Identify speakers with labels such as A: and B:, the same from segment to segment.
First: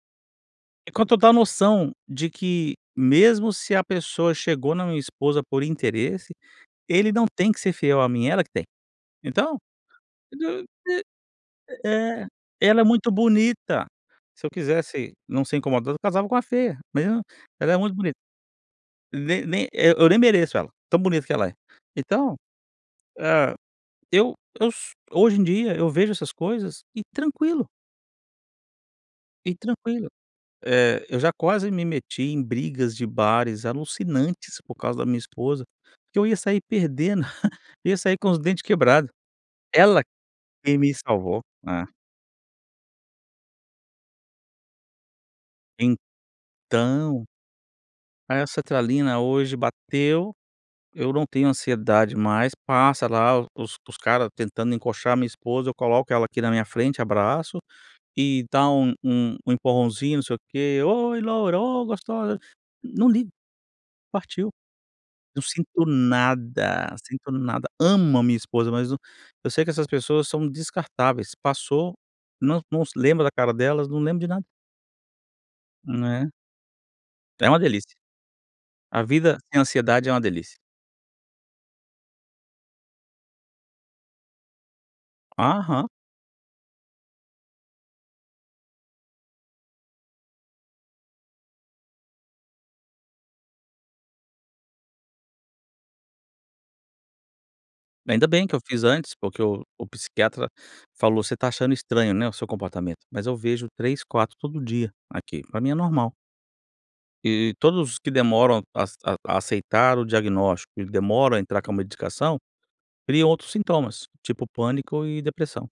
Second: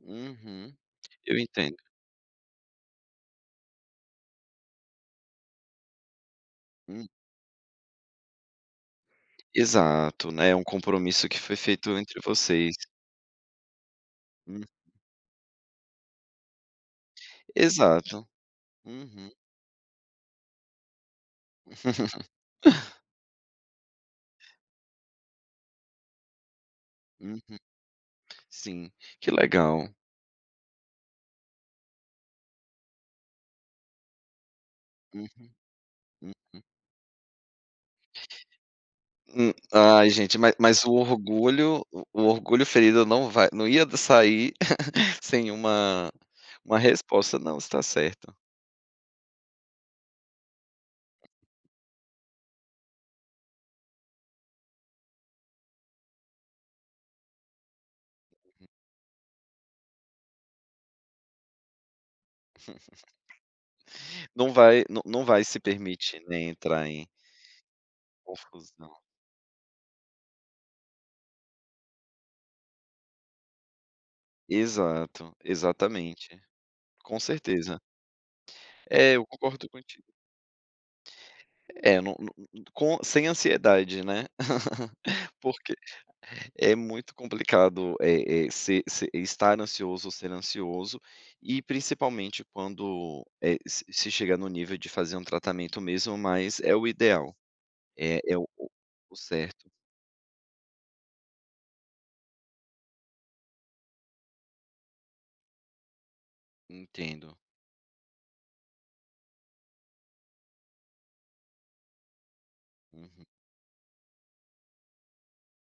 A: Uhum.
B: Enquanto da
A: Eu entendo.
B: noção de que mesmo se a pessoa chegou na minha esposa por interesse,
A: Hum.
B: ele não tem que ser fiel a mim, ela que tem. Então,
A: Exato, né, é um compromisso que foi feito entre
B: é.
A: vocês.
B: Ela é muito bonita, se eu
A: Hum.
B: quisesse não ser incomodado, eu casava com uma feia, mas eu não ela é muito bonita.
A: Exato. Uhum.
B: Nem nem, eh, eu nem mereço ela, tão bonita que ela é. Então, hã, eu eu s hoje em dia, eu vejo essas coisas, e
A: Uhum.
B: tranquilo.
A: Sim, que
B: E
A: legal.
B: tranquilo. Eh, eu já quase me meti em brigas de bares alucinantes por causa da minha
A: Uhum,
B: esposa, porque eu ia sair
A: uhum.
B: perdendo. Eu ia sair com os dentes quebrado.
A: Hum,
B: Ela
A: ai gente, mas
B: que
A: mas o
B: me salvou.
A: orgulho
B: É.
A: o o orgulho ferido não vai não ia d sair sem uma uma
B: Então
A: resposta. Não, você está certo.
B: Aí a sertralina hoje bateu. Eu não tenho ansiedade mais. Passa lá o os os cara tentando encoxar a minha esposa, eu coloco ela aqui na minha frente, abraço, e dá um um um empurrãozinho, não sei o quê. "Oi loura. Oh, gostosa". Não ligo. Partiu.
A: Não vai não não
B: Não
A: vai se
B: sinto
A: permitir nem entrar
B: nada,
A: em
B: sinto nada. Amo a minha esposa, mas o
A: confusão.
B: eu sei que essas pessoas são descartáveis. Passou, não não se lembra da cara delas, não lembro de nada.
A: Exato,
B: Né.
A: exatamente. Com
B: É uma
A: certeza.
B: delícia. A
A: É, eu
B: vida sem
A: concordo contigo.
B: ansiedade é uma delícia.
A: É, não não não com sem ansiedade, né, porque
B: Aham.
A: é muito complicado, eh eh, se se estar ansioso ou ser ansioso, e principalmente quando, eh, s se chega no nível de fazer um tratamento mesmo, mas é o ideal. É
B: Ainda
A: é
B: bem
A: o
B: que eu fiz antes,
A: o
B: porque o
A: certo.
B: o psiquiatra falou: "Você está achando estranho, né, o seu comportamento", mas eu vejo 3, 4 todo dia aqui, para mim é normal.
A: Entendo.
B: E todos os que demoram as a a aceitar o diagnóstico e demoram a entrar com a medicação,
A: Uhum.
B: criam outros sintomas, tipo pânico e depressão.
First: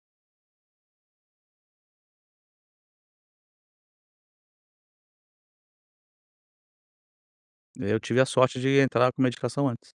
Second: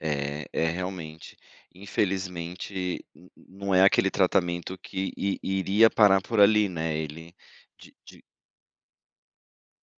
A: É, é realmente, infelizmente n não é aquele tratamento que i iria parar por ali, né, ele de
B: Eu tive
A: de
B: a sorte de entrar com medicação antes.